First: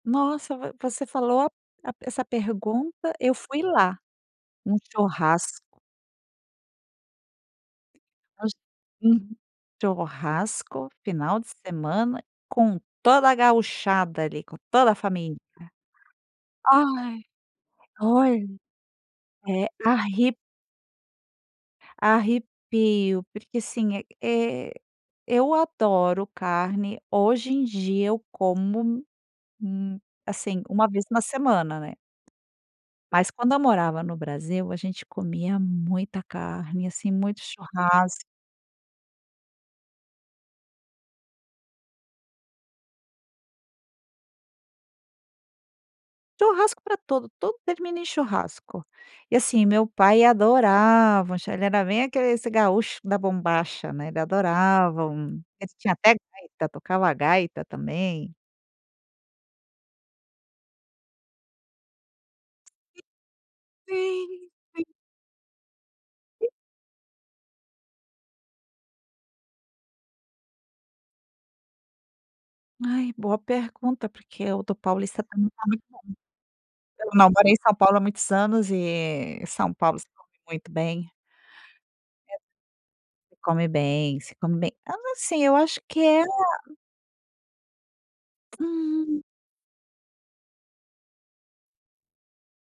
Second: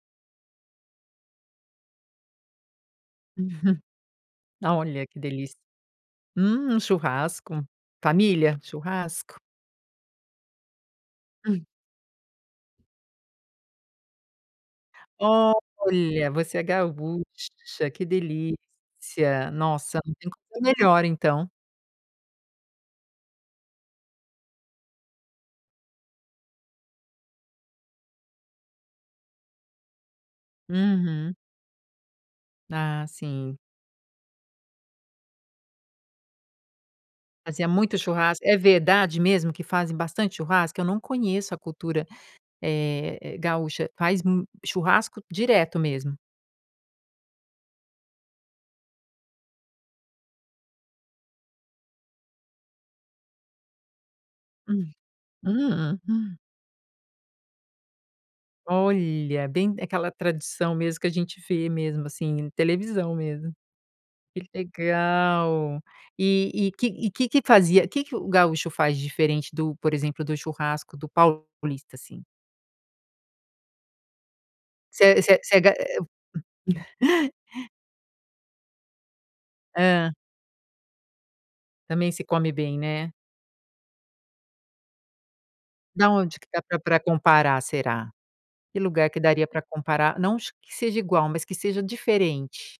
Nossa, vo você falou a a essa pergunta eu fui Uhum. lá, num Olha que delícia! churrasco. Hum, churrasco, Gauch família, Uhum. churrasco. Churrasco, final de semana com toda a gauchada ali, com toda a família. Olha! Você é Ai, gaúcha, que olha, delícia. é Nossa, não tem arre coisa melhor então. Arrepio, porque assim, é é eu adoro carne, hoje em dia eu como um assim, uma vez na Uhum. semana, né. Ah, Mas quando sim. eu morava no Brasil, a gente comia muita carne, assim, muito Fazia muito churras churrasco, é verdade mesmo que fazem bastante churrasco? Eu não conheço a cultura, eh, gaúcha, faz m churrasco direto mesmo? Churrasco para tudo, tudo termina em churrasco. E assim, meu pai adorava um chu ele era bem aquele esse gaúcho da bombacha, né, ele Hum, adorava um ele tinha até hum. gaita, tocava a gaita também. Olha, bem aquela tradição mesmo que a gente vê mesmo assim em E televisão mesmo. Sim, Que sim. legal. E E e que e que que fazia que que o gaúcho faz de diferente do por exemplo do churrasco do paulista, assim? Ai, boa pergunta, porque o do Você é paulista você é também você é é ga muito bom. Eu, não morei em São Paulo há muitos anos e São Paulo se Hã. come muito bem. Também se É come bem, né. Se come bem, se come bem, então, assim, eu acho que Da é a onde que dá pra pra comparar será? Que lugar que Hum. daria para comparar, não que seja igual, mas que seja diferente?